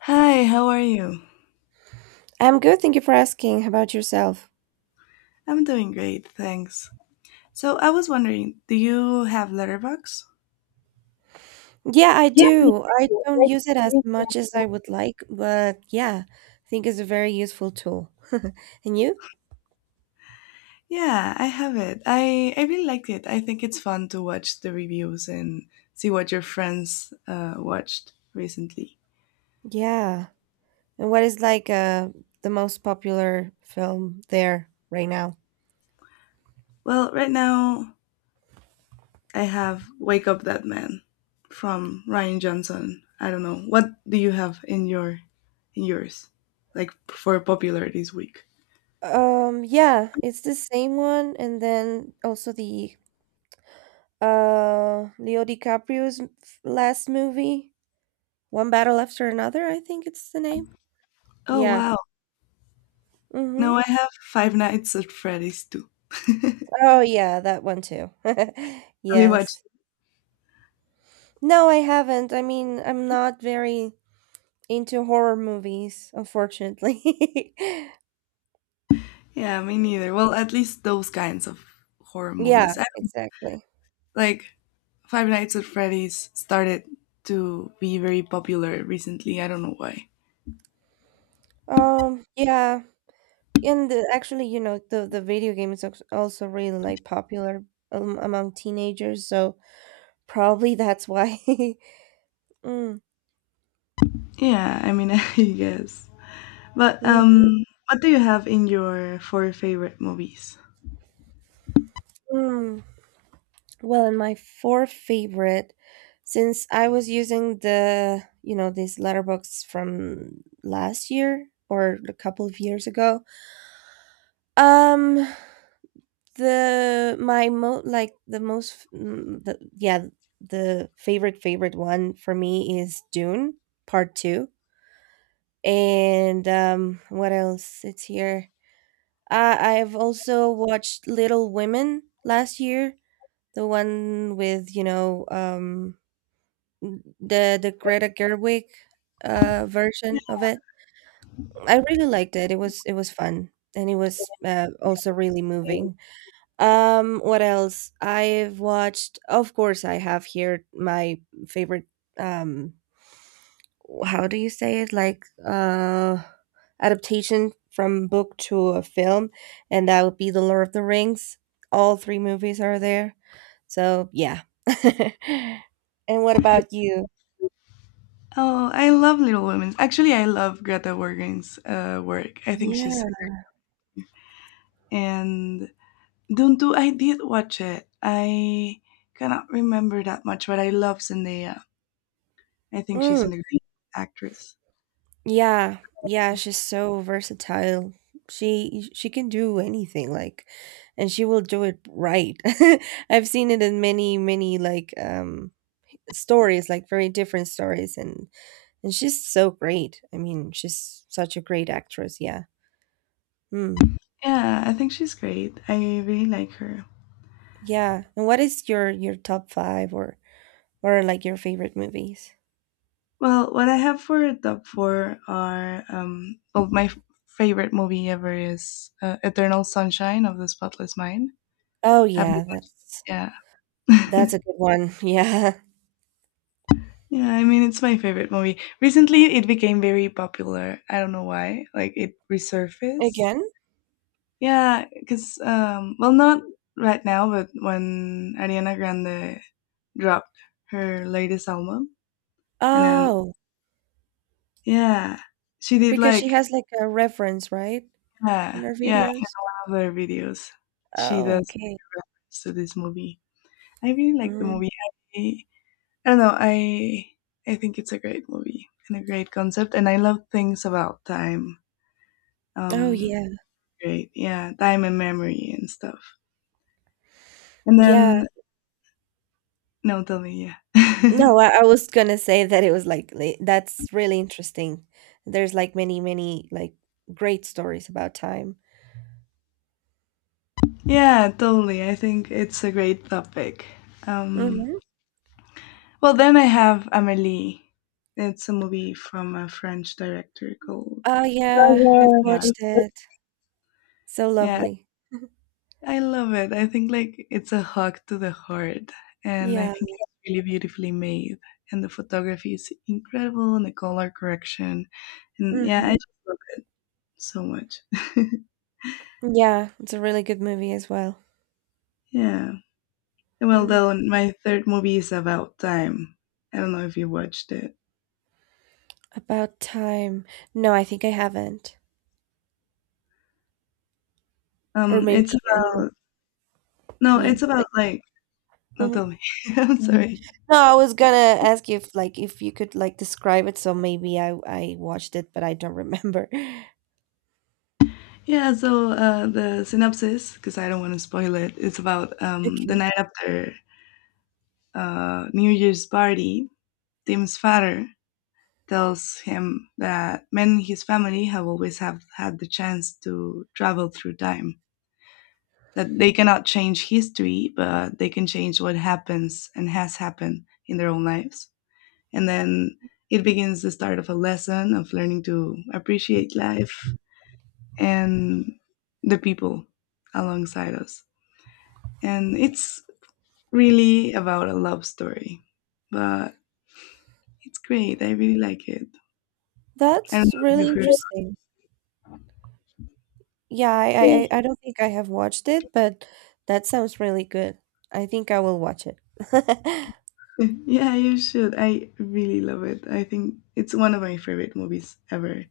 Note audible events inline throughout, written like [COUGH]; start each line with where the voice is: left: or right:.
left: Hi, how are you?
right: I'm good, thank you for asking. How about yourself?
left: I'm doing great, thanks. So I was wondering, do you have Letterbox?
right: Yeah, I
left: Yeah, I
right: do. I
left: do.
right: don't
left: Like,
right: use it as
left: you-
right: much as I would like, but yeah, I think it's a very useful tool. [LAUGHS] And you?
left: yeah, I have it. I really liked it. I think it's fun to watch the reviews and see what your friends watched recently.
right: Yeah. And what is like the most popular film there right now?
left: Well, right now I have Wake Up That Man from Ryan Johnson. I don't know. What do you have in yours? Like for popular this week.
right: Yeah, it's the same one, and then also the Leo DiCaprio's last movie, One Battle After Another, I think it's the name.
left: Oh
right: Yeah.
left: wow.
right: Mm-hmm.
left: No, I have Five Nights at Freddy's too.
right: Oh, yeah, that one too. [LAUGHS]
left: Have you watched?
right: Yes. No, I haven't. I mean, I'm not very into horror movies, unfortunately. [LAUGHS]
left: Yeah, me neither. Well, at least those kinds of horror
right: Yeah,
left: movies. I,
right: exactly.
left: like Five Nights at Freddy's started to be very popular recently. I don't know why.
right: Yeah, and the, actually, you know, the video game is also really like popular among teenagers, so probably that's why. [LAUGHS] Mm,
left: Yeah, I mean, [LAUGHS] I guess. But
right: mhm,
left: um, what do you have in your four favorite movies?
right: mm. Well, and my fourth favorite, since I was using this letterbox from last year or a couple of years ago. Um, the my mo like the most, mm, the, yeah, the favorite favorite one for me is Dune Part Two, and what else? It's here. I've also watched Little Women last year, the one with the Greta Gerwig version of it. I really liked it, it was fun, and it was, also really moving. What else? I've watched, of course. I have here my favorite, um how do you say it? Adaptation from book to a film, and that would be The Lord of the Rings. All 3 movies are there. So, yeah. [LAUGHS] And what about you?
left: Oh, I love Little Women. Actually, I love Greta Gerwig's work. I think she's.
right: Yeah.
left: And Dundu, I did watch it. I cannot remember that much, but I love Zendaya. I think she's
right: Mm.
left: an great actress.
right: Yeah, yeah, she's so versatile. She can do anything, like, and she will do it right. [LAUGHS] I've seen it in many like stories, like very different stories, and she's so great. I mean, she's such a great actress, yeah. Hmm.
left: Yeah, I think she's great. I really like her.
right: Yeah. And what is your top 5 or like your favorite movies?
left: Well, what I have for a top four are well, my favorite movie ever is Eternal Sunshine of the Spotless Mind.
right: Oh
left: Have you?
right: yeah,
left: Yeah, [LAUGHS]
right: that's a good one. [LAUGHS] Yeah.
left: yeah. I mean, it's my favorite movie. Recently, it became very popular. I don't know why. Like, it resurfaced.
right: Again?
left: Yeah, because well, not right now, but when Ariana Grande dropped her latest album, and then
right: Oh,
left: yeah, she did
right: because she
left: like
right: has like a reference, right? On
left: yeah,
right: their
left: yeah,
right: videos?
left: other videos. She
right: Oh,
left: does
right: okay.
left: reference to this movie. I really like the
right: Mm.
left: movie. I, I don't know. I think it's a great movie and a great concept, and I love things about time.
right: Oh,
left: Um,
right: yeah.
left: great, yeah, time and memory and stuff. And
right: Yeah.
left: then no, tell me, yeah.
right: No,
left: [LAUGHS]
right: I was gonna say that it was like that's really interesting. There's like many like great stories about time.
left: Yeah, totally. I think it's a great topic. Um,
right: Mm-hmm.
left: well, then I have Amélie. It's a movie from a French director called.
right: Oh, yeah. I've
left: Oh, yeah,
right: watched it. So
left: yeah, yeah.
right: lovely.
left: I love it. I think like it's a hug to the heart, and I
right: Yeah.
left: think it's really beautifully made. And the photography is incredible, and the color correction, and yeah,
right: Mm-hmm.
left: I just love it so much. [LAUGHS]
right: Yeah, it's a really good movie as well.
left: yeah. Well,
right: Mm.
left: then my third movie is about time. I don't know if you watched it.
right: About time. No, I think I haven't. Or
left: Um,
right: maybe
left: it's
right: I don't know.
left: about. No,
right: Can you
left: it's about like no,
right: like?
left: tell me. [LAUGHS] I'm, mhm, sorry.
right: No, I was gonna ask you if, like, if you could like describe it, so maybe I watched it, but I don't remember. [LAUGHS]
left: Yeah, so the synopsis, because I don't want to spoil it, it's about the
right: Okay.
left: night after New Year's party. Tim's father tells him that men in his family have always have had the chance to travel through time. That they cannot change history, but they can change what happens and has happened in their own lives. And then it begins the start of a lesson of learning to appreciate life and the people alongside us. And it's really about a love story, but it's great. I really like it. I don't know
right: That's
left: if
right: really
left: you've heard of
right: interesting. Yeah, I
left: it.
right: don't think I have watched it, but that sounds really good. I think I will watch it. [LAUGHS]
left: [LAUGHS] yeah, you should. I really love it. I think it's one of my favorite movies ever.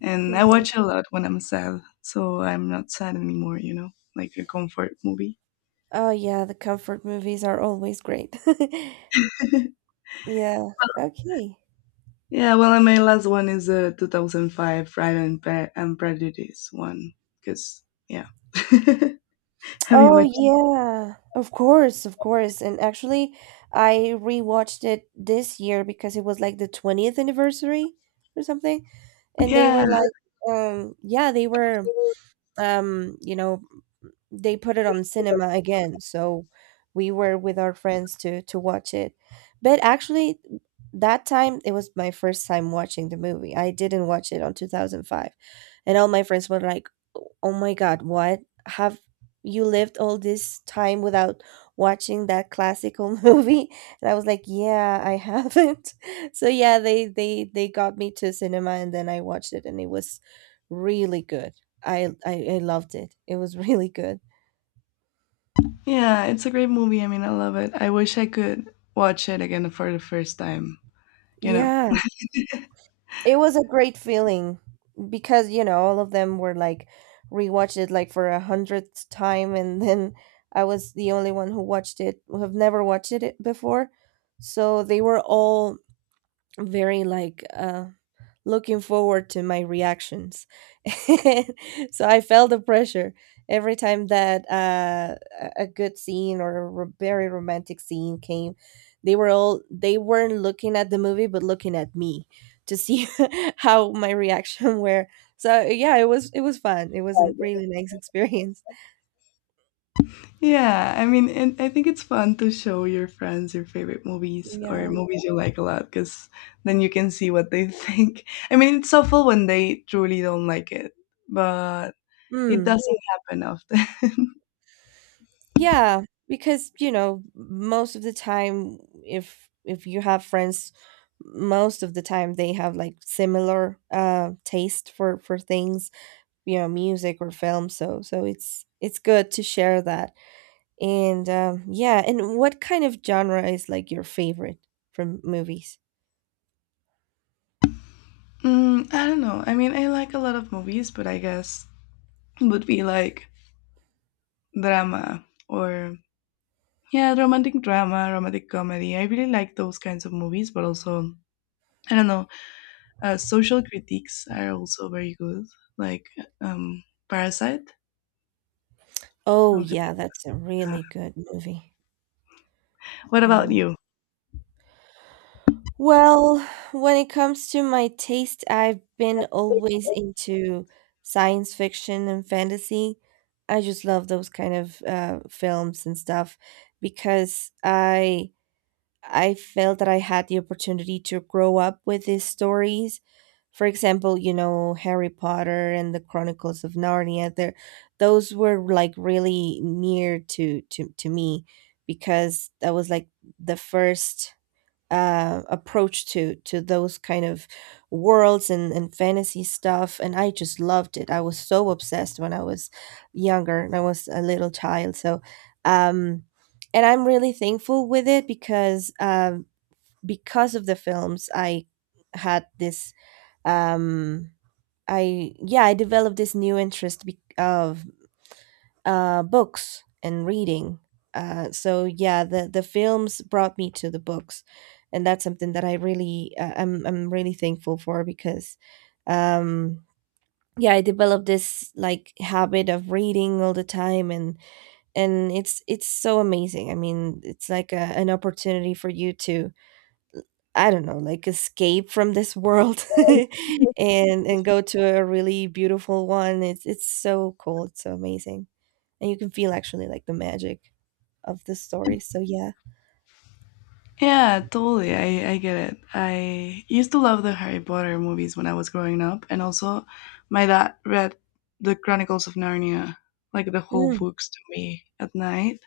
left: And I
right: Hmm.
left: watch it a lot when I'm sad, so I'm not sad anymore, you know, like a comfort movie.
right: Oh yeah, the comfort movies are always great. [LAUGHS]
left: [LAUGHS]
right: Yeah. Okay.
left: yeah, well, and my last one is the 2005 Pride and Prejudice one, because, yeah. [LAUGHS] Have you
right: Oh
left: watched?
right: yeah, of course, of course. And actually, I rewatched it this year because it was like the 20th anniversary or something. And they
left: Yeah,
right: were like, yeah, they were, um, you know, they put it on cinema again, so we were with our friends to watch it, but actually that time it was my first time watching the movie. I didn't watch it on 2005, and all my friends were like, oh my god, what, have you lived all this time without watching that classical [LAUGHS] movie? And I was like, yeah, I haven't. [LAUGHS] So yeah, they got me to cinema, and then I watched it, and it was really good. I loved it. It was [LAUGHS] really good.
left: yeah, it's a great movie. I mean, I love it. I wish I could watch it again for the first time, you know?
right: Yeah, it was a great feeling because, you know, all of them were like rewatched it like for a 100th time, and then I was the only one who watched it, who have never watched it before. So they were all very looking forward to my reactions. [LAUGHS] So I felt the pressure every time that a good scene or a very romantic scene came, they were all, they weren't looking at the movie but looking at me to see [LAUGHS] how my reaction [LAUGHS] were. So yeah, it was fun, it was a really nice experience.
left: Yeah, I mean, and I think it's fun to show your friends your favorite movies or
right: Yeah.
left: movies you like a lot because then you can see what they think. [LAUGHS] I mean, it's awful when they truly don't like it, but it
right: Hmm.
left: doesn't happen often. [LAUGHS]
right: Yeah, because, you know, most of the time, if you have friends, most of the time they have, like, similar, taste for things, you know, music or film, so it's good to share that, and, yeah, and what kind of genre is, like, your favorite from movies?
left: Mm, I don't know. I mean, I like a lot of movies, but I guess it would be like drama or yeah, romantic drama, romantic comedy. I really like those kinds of movies, but also I don't know. Social critiques are also very good, like um, Parasite.
right: Oh,
left: Something
right: yeah, that's a
left: like that.
right: really good movie.
left: What about
right: Yeah.
left: you?
right: Well, when it comes to my taste, I've been always into science fiction and fantasy. I just love those kind of films and stuff because I felt that I had the opportunity to grow up with these stories. For example, you know, Harry Potter and the Chronicles of Narnia, there those were like really near to to me because that was like the first approach to those kind of worlds and fantasy stuff, and I just loved it. I was so obsessed when I was younger, and I was a little child. So um and I'm really thankful with it because of the films, I had this um I yeah, I developed this new interest, of books and reading. So yeah, the films brought me to the books, and that's something that I really I'm really thankful for because, um, yeah, I developed this like habit of reading all the time, and it's so amazing. I mean, it's like a, an opportunity for you to, I don't know, like escape from this world, [LAUGHS] and go to a really beautiful one. It's so cool. It's so amazing, and you can feel actually like the magic of the story. So yeah.
left: Yeah, totally. I get it. I used to love the Harry Potter movies when I was growing up, and also my dad read the Chronicles of Narnia, like the whole
right: Mm.
left: books to me at night.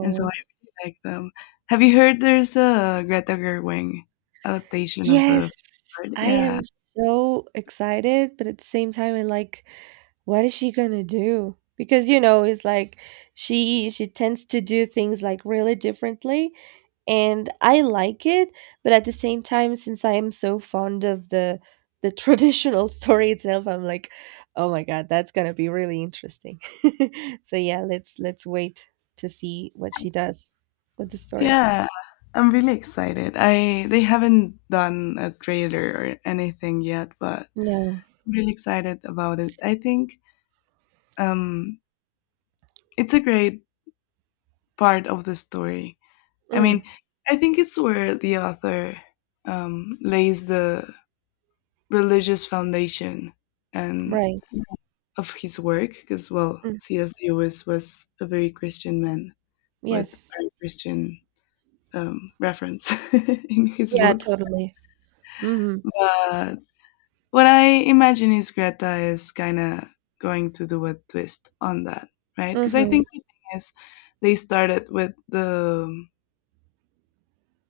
left: And so I really like them. Have you heard there's a Greta Gerwig adaptation of
right: yes.
left: the bird?
right: I
left: Yeah.
right: am so excited, but at the same time, I like, what is she gonna do? Because you know, it's like she tends to do things like really differently, and I like it, but at the same time, since I am so fond of the traditional [LAUGHS] story itself, I'm like, oh my god, that's gonna be really interesting. [LAUGHS] So yeah, let's wait to see what she does with the story.
left: Yeah. I'm really excited. I they haven't done a trailer or anything yet, but
right: No,
left: I'm really excited about it. I think um it's a great part of the story. I mean,
right: mm,
left: I think it's where the author lays the religious foundation and
right: right,
left: of his work, because well,
right: mm,
left: C.S. Lewis was a very Christian man with
right: yes,
left: very Christian reference [LAUGHS] in his
right: yeah,
left: books.
right: totally. Mm-hmm.
left: But what I imagine is Greta is kind of going to do a twist on that, right? Because I
right: Mm-hmm.
left: think the thing is they started with the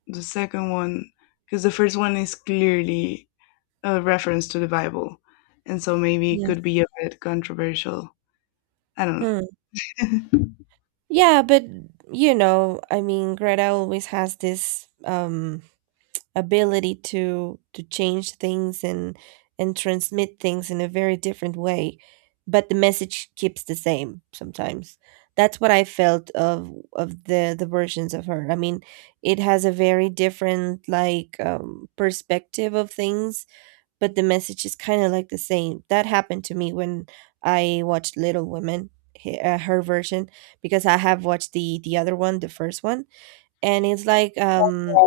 left: second one because the first one is clearly a reference to the Bible, and so maybe it
right: Yes.
left: could be a bit controversial. I don't
right: Mm.
left: know. [LAUGHS]
right: Yeah, but you know, I mean, Greta always has this ability to change things and transmit things in a very different way, but the message keeps the same sometimes. That's what I felt of the versions of her. I mean, it has a very different like perspective of things, but the message is kind of like the same. That happened to me when I watched Little Women, her version, because I have watched the other one, the first one, and it's like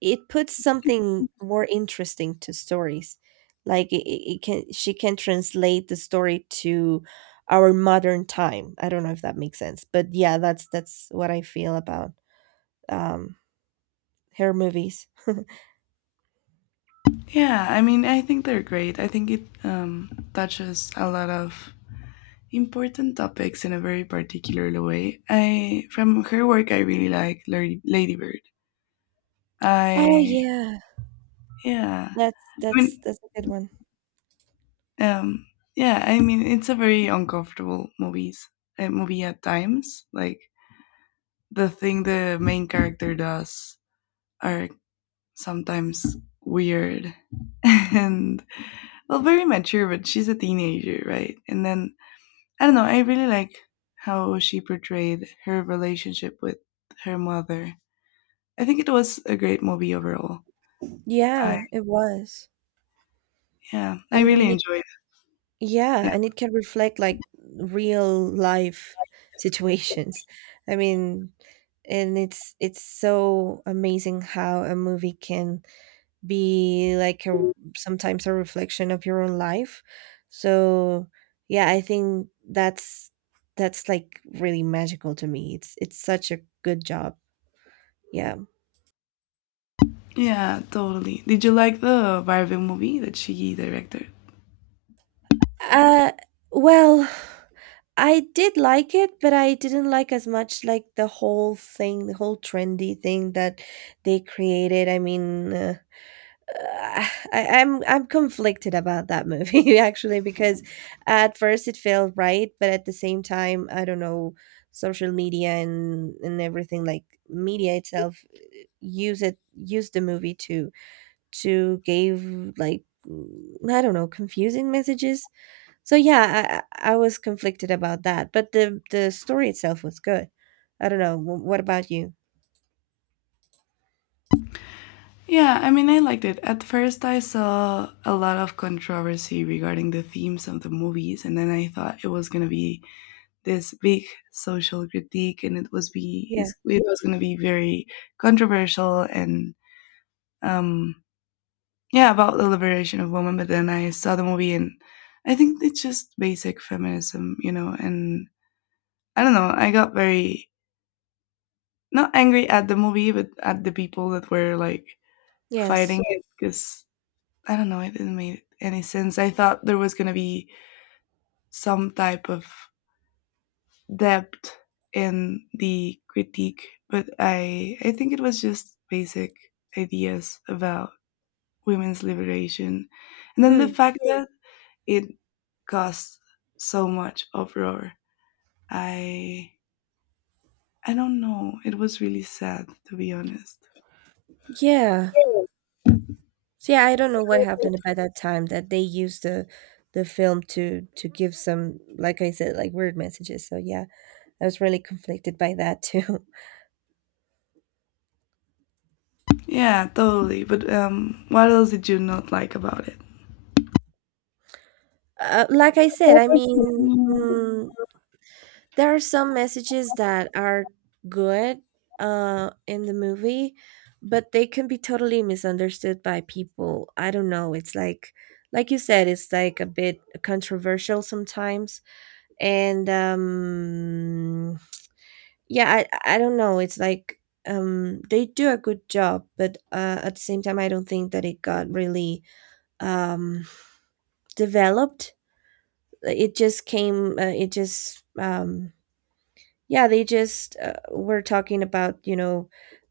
right: it puts something more interesting to stories. Like it can, she can translate the story to our modern time. I don't know if that makes sense, but yeah, that's what I feel about um her movies.
left: Yeah, I mean, I think they're great. I think it touches a lot of important topics in a very particular way. I from her work, I really like Lady Bird.
right: Oh
left: I
right: yeah,
left: yeah, I mean,
right: that's a good one.
left: um, yeah, I mean, it's a very uncomfortable movie at times. Like the thing the main character does are sometimes weird [LAUGHS] and well, very mature, but she's a teenager, right? And then I don't know. I really like how she portrayed her relationship with her mother. I think it was a great movie overall. I
right: Yeah, it was.
left: yeah, I
right: I
left: really
right: mean,
left: enjoyed it. Yeah,
right: yeah, and it can reflect like real life [LAUGHS] situations. I mean, and it's so amazing how a movie can be like a, sometimes a reflection of your own life. So, yeah, I think that's like really magical to me. It's such a good job. Yeah.
left: yeah, totally. Did you like the Barbie movie that she directed?
right: Uh, well, I did like it, but I didn't like as much like the whole thing, the whole trendy thing that they created. I mean, I'm conflicted about that movie [LAUGHS] actually because at first it felt right, but at the same time, I don't know, social media and everything like media itself, use the movie to give, like I don't know, confusing messages. So yeah, I was conflicted about that, but the story itself was good. I don't know. What about you?
left: Yeah, I mean, I liked it. At first, I saw a lot of controversy regarding the themes of the movies, and then I thought it was gonna be this big social critique, and it was
right: Yeah.
left: it was gonna be very controversial and um yeah, about the liberation of women. But then I saw the movie, and I think it's just basic feminism, you know. And I don't know, I got very not angry at the movie, but at the people that were like
right: Yes.
left: fighting it, because I don't know, it didn't make any sense. I thought there was going to be some type of depth in the critique, but I think it was just basic ideas about women's liberation, and then the
right: Hmm.
left: fact that it caused so much uproar. I I don't know. It was really sad, to be honest.
right: Yeah. So yeah, I don't know what happened by that time that they used the film to give some, like I said, like weird messages. So yeah, I was really conflicted by that too. [LAUGHS]
left: Yeah, totally. But what else did you not like about it?
right: Like I said, I mean, mm, there are some messages that are good in the movie, but they can be totally misunderstood by people. I don't know, it's like you said, it's like a bit controversial sometimes. And yeah, I don't know, it's like, they do a good job, but at the same time, I don't think that it got really, um developed. It just came, it just, yeah, they just, were talking about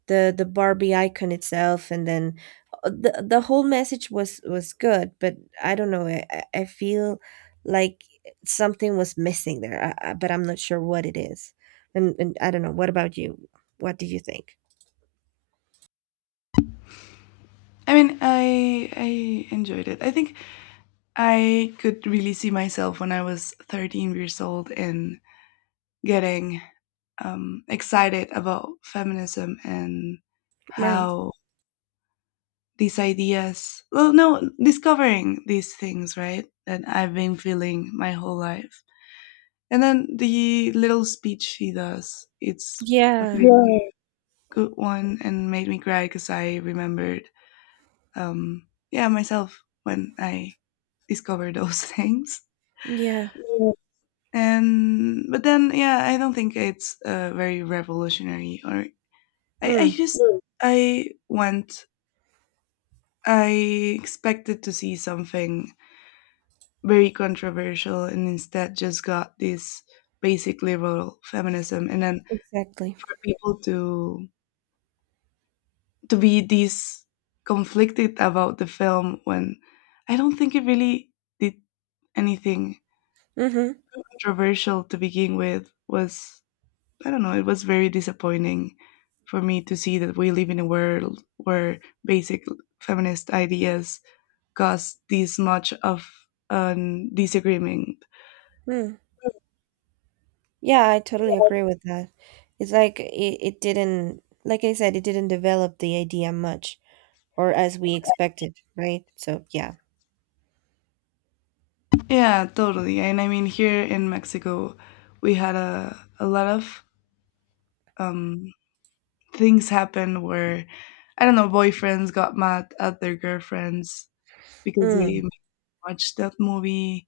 right: the Barbie icon itself, and then, the whole message was good, but I don't know. I feel like something was missing there, but I'm not sure what it is. And I don't know. What about you? What do you think?
left: I mean, I enjoyed it. I think I could really see myself when I was 13 years old and getting excited about feminism and
right: Right.
left: how these ideas, well, no, discovering these things, right, that I've been feeling my whole life. And then the little speech he does, it's a pretty,
right: Yeah.
left: yeah, good one, and made me cry because I remembered yeah, myself when I discovered [LAUGHS] those things,
right: Yeah.
left: yeah. And but then yeah, I don't think it's very revolutionary, or I
right: Mm,
left: just, I expected to see something very controversial, and instead just got this basic liberal feminism, and then
right: exactly.
left: for people to be this conflicted about the film when I don't think it really did anything
right: Mm-hmm.
left: controversial to begin with, was, I don't know, it was very disappointing for me to see that we live in a world where basic feminist ideas cause this much of a disagreement.
right: Mm. Yeah, I totally agree with that. It's like it didn't, like I said, it didn't develop the idea much, or as we expected, right? So yeah.
left: Yeah, totally. And I mean, here in Mexico, we had a lot of um, things happen where, I don't know, boyfriends got mad at their girlfriends because
right: Mm,
left: they watched that movie,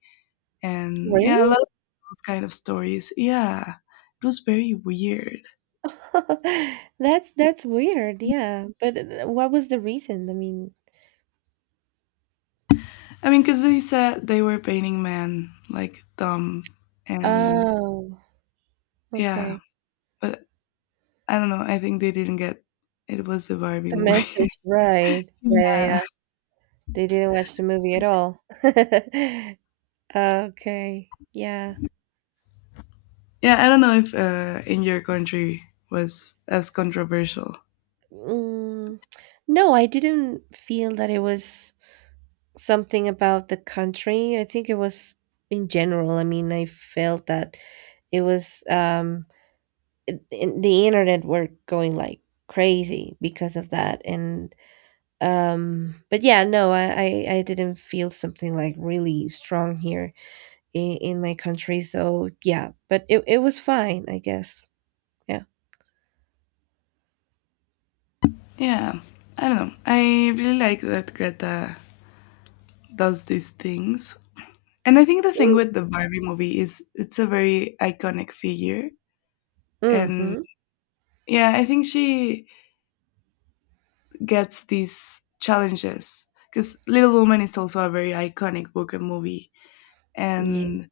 left: and yeah, a lot
right: really?
left: of those kind of stories. Yeah, it was very weird.
right: [LAUGHS] That's weird. Yeah. But what was the reason? I mean,
left: I mean, because they said they were painting men like dumb, and
right: oh,
left: yeah,
right: okay.
left: but I don't know. I think they didn't get it was a Barbie
right: The
left: movie.
right: message,
left: [LAUGHS]
right: right. Yeah, yeah,
left: yeah.
right: yeah. They didn't watch the movie at all. [LAUGHS] Okay. Yeah.
left: Yeah, I don't know if in your country was as controversial.
right: Mm, no, I didn't feel that it was something about the country. I think it was in general. I mean, I felt that it was in the internet were going like crazy because of that. And but yeah, no, I didn't feel something like really strong here in my country. So yeah, but it was fine, I guess. Yeah.
left: Yeah, I don't know. I really like that Greta does these things. And I think the thing with the Barbie movie is it's a very iconic figure. And
right: Mm-hmm.
left: yeah, I think she gets these challenges because Little Woman is also a very iconic book and movie.
right: Yeah.
left: And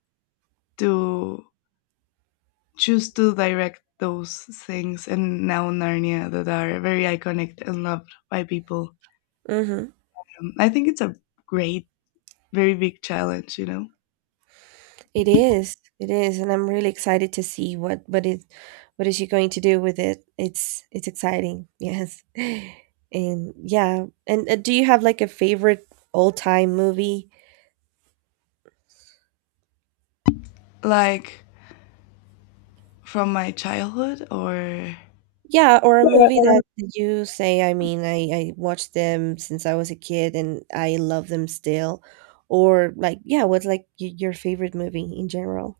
left: to choose to direct those things, and now Narnia, that are very iconic and loved by people.
right: Mm-hmm.
left: I think it's a great, very big challenge, you know?
right: It is, and I'm really excited to see what is she going to do with it. It's exciting. Yes. [LAUGHS] And yeah, and do you have like a favorite all-time movie?
left: Like from my childhood, or.
right: Yeah, or a
left: Yeah.
right: movie that you say, I mean, I watched them since I was a kid and I love them still. Or like, yeah, what's like your favorite movie in general?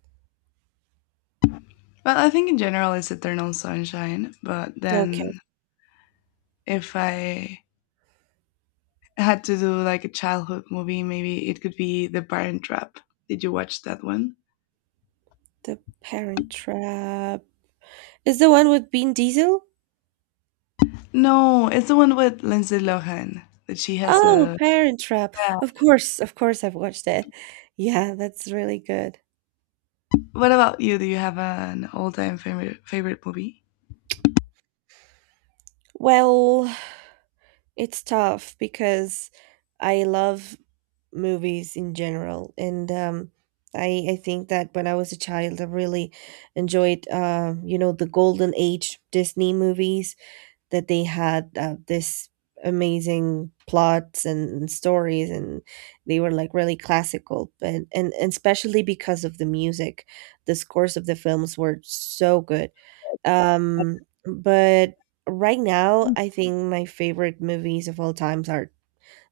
left: Well, I think in general it's Eternal Sunshine, but
right: Okay,
left: then if I had to do like a childhood movie, maybe it could be The Parent Trap. Did you watch that one?
right: The Parent Trap. Is the one with Bean Diesel?
left: No, it's the one with Lindsay Lohan that she has
right: Oh,
left: a.
right: Parent Trap.
left: Yeah.
right: Of course I've watched it. Yeah, that's really good.
left: What about you? Do you have an all-time favorite movie?
right: Well, it's tough because I love movies in general. And, I think that when I was a child, I really enjoyed, the golden age Disney movies, that they had, this amazing plots and stories, and they were like really classical, but and especially because of the music, the scores of the films were so good. um but right now, I think my favorite movies of all times are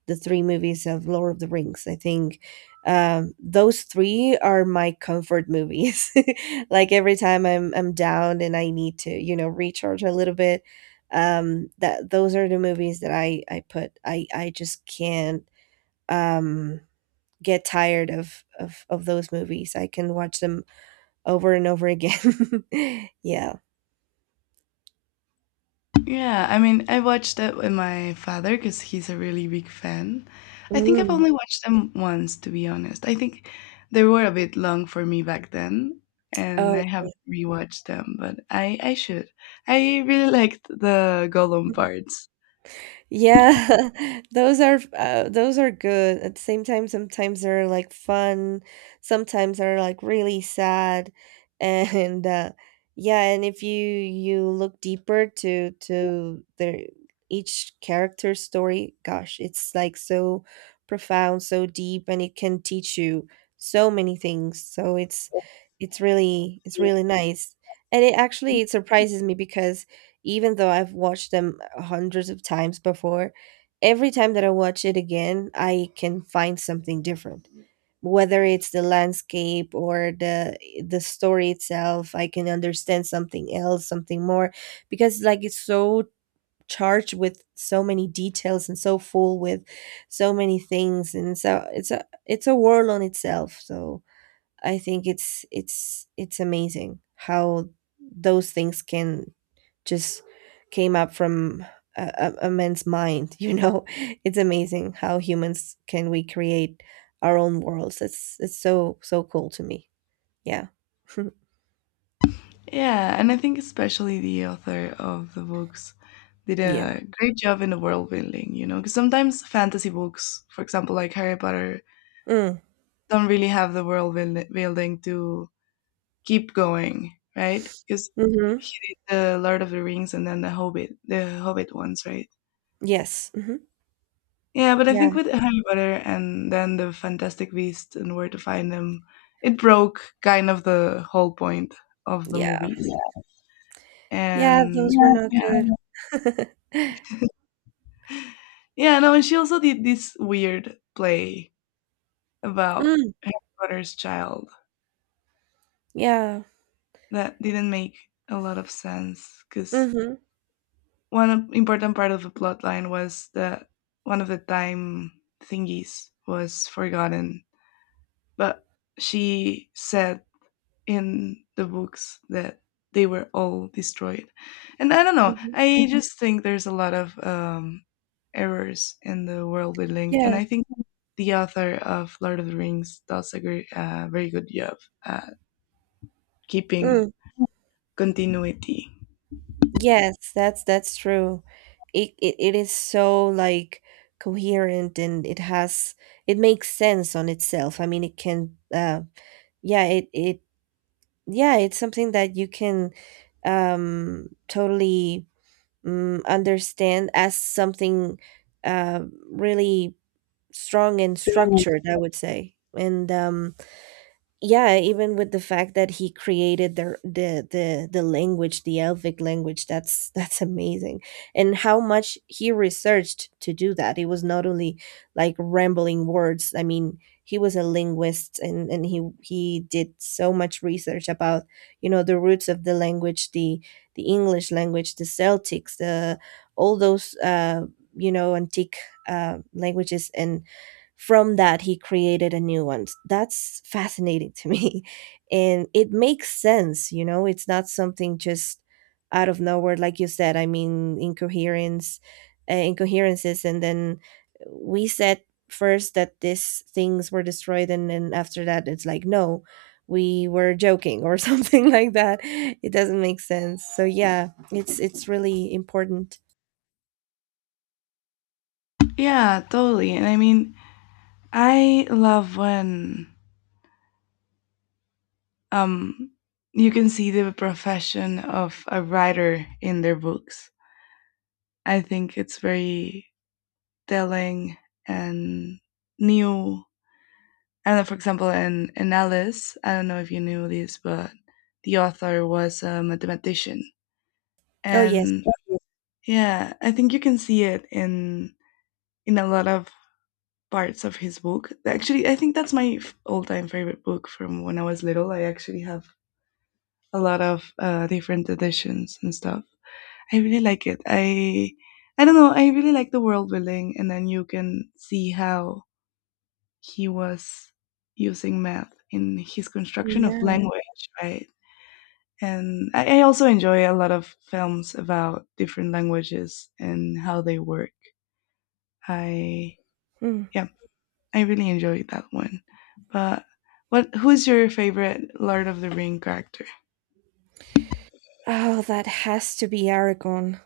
right: the three movies of Lord of the Rings. I think, those three are my comfort movies. [LAUGHS] Like every time I'm down and I need to, you know, recharge a little bit. That, those are the movies that I put. I just can't, um get tired of those movies. I can watch them over and over again. [LAUGHS] Yeah.
left: Yeah, I mean, I watched it with my father because he's a really big fan. I think I've
right: Mm.
left: only watched them once, to be honest. I think they were a bit long for me back then, and
right: Oh.
left: I haven't rewatched them, but I should. I really liked the Gollum parts.
right: Yeah, [LAUGHS] those are, those are good. At the same time, sometimes they're like fun, sometimes they're like really sad, [LAUGHS] and, yeah, and if you look deeper to their each character's story, gosh, it's like so profound, so deep, and it can teach you so many things. So it's really, it's really nice. And it actually, it surprises me because even though I've watched them hundreds of times before, every time that I watch it again, I can find something different. Whether it's the landscape or the story itself, I can understand something else, something more, because like it's so charged with so many details and so full with so many things. And so it's a world on itself. So I think it's amazing how those things can just came up from a man's mind. [LAUGHS] You know, it's amazing how humans can we create our own worlds. It's so cool to me. Yeah,
left: Yeah, and I think especially the author of the books did
right: [LAUGHS] yeah.
left: a great job in the world building, you know, because sometimes fantasy books, for example, like Harry Potter,
right: Mm.
left: don't really have the world building to keep going, right? Because
right: Hmm.
left: he did the Lord of the Rings, and then the Hobbit ones, right?
right: Yes. Hmm.
left: Yeah, but I think
right: Yeah.
left: with Harry Potter and then the Fantastic Beasts and Where to Find Them, it broke kind of the whole point of the
right: Yeah.
left: movies.
right: Yeah.
left: And
right: Those were not
left: yeah,
right: good. [LAUGHS]
left: yeah, no, and she also did this weird play about
right: Mm.
left: Harry Potter's child
right: Yeah.
left: that didn't make a lot of sense because
right: Hmm.
left: one important part of the plot line was that one of the time thingies was forgotten, but she said in the books that they were all destroyed. And I don't know,
right: Hmm.
left: I, just think there's a lot of errors in the world building, and
right: Yeah.
left: I think the author of Lord of the Rings does a great, very good job at keeping
right: Mm.
left: continuity.
right: Yes, that's true. It is so like coherent, and it has, it makes sense on itself. I mean, it can, yeah, it yeah, it's something that you can, totally, understand as something, uh really strong and
left: Right.
right: structured, I would say. And yeah, even with the fact that he created the language, the elvic language. That's [LAUGHS] that's amazing, and how much he researched to do that. It was not only like rambling words. I mean, he was a linguist, and he did so much research about, you know, the roots of the language, the English language, the Celtics, the all those, you know, antique, languages. And from that, he created a new one. That's fascinating to me. [LAUGHS] And it makes sense. You know, it's not something just out of nowhere, like you said. I mean, incoherence, incoherences. And then we said first that these things were destroyed. And then after that, it's like, no, we were joking or [LAUGHS] something like that. It doesn't make sense. So yeah, it's really important.
left: Yeah, totally. And I mean, I love when um, you can see the profession of a writer in their books. I think it's very telling and new. I don't know, for example, in Alice, I don't know if you knew this, but the author was a mathematician.
right: Oh, yes.
left: And yeah, I think you can see it in a lot of parts of his book. Actually, I think that's my all time favorite book from when I was little. I actually have a lot of different editions and stuff. I really like it. I don't know. I really like the world building, and then you can see how he was using math in his construction of
right: Yeah.
left: language, right? And I also enjoy a lot of films about different languages and how they work. I
right: Mm.
left: yeah, I really enjoyed that one. But what who's your favorite Lord of the Ring character?
right: Oh, that has to be Aragon.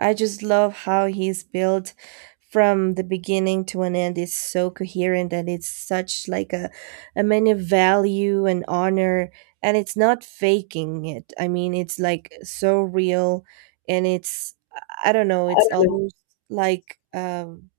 right: I just love how he's built from the beginning to an end. It's so coherent, and it's such like a, man of value and honor. And it's not faking it. I mean, it's like so real. And it's, I don't know, it's almost like,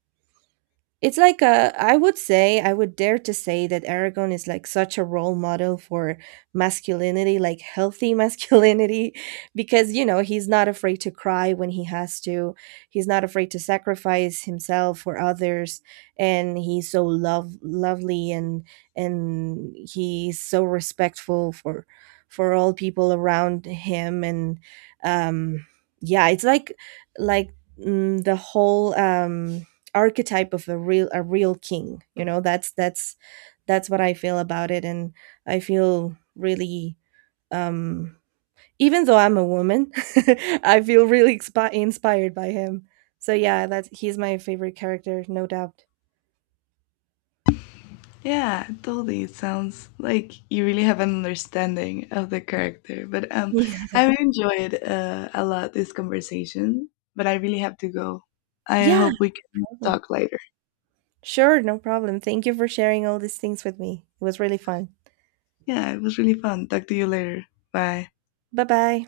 right: it's like a, I would say, I would dare to say that Aragon is like such a role model for masculinity, like healthy masculinity, [LAUGHS] because, you know, he's not afraid to cry when he has to. He's not afraid to sacrifice himself for others. And he's so lovely, and he's so respectful for all people around him. And, um, yeah, it's like, like, the whole, archetype of a real king. You know, that's what I feel about it. And I feel really, um even though I'm a woman, [LAUGHS] I feel really inspired by him. So yeah, that's, he's my favorite character, no doubt.
left: Yeah, totally. It sounds like you really have an understanding of the character. But
right: [LAUGHS] Yeah.
left: I really enjoyed a lot this conversation, but I really have to go. I
right: Yeah,
left: hope we can
right: awesome.
left: talk later.
right: Sure, no problem. Thank you for sharing all these things with me. It was really fun.
left: Yeah, it was really fun. Talk to you later. Bye.
right: Bye, bye.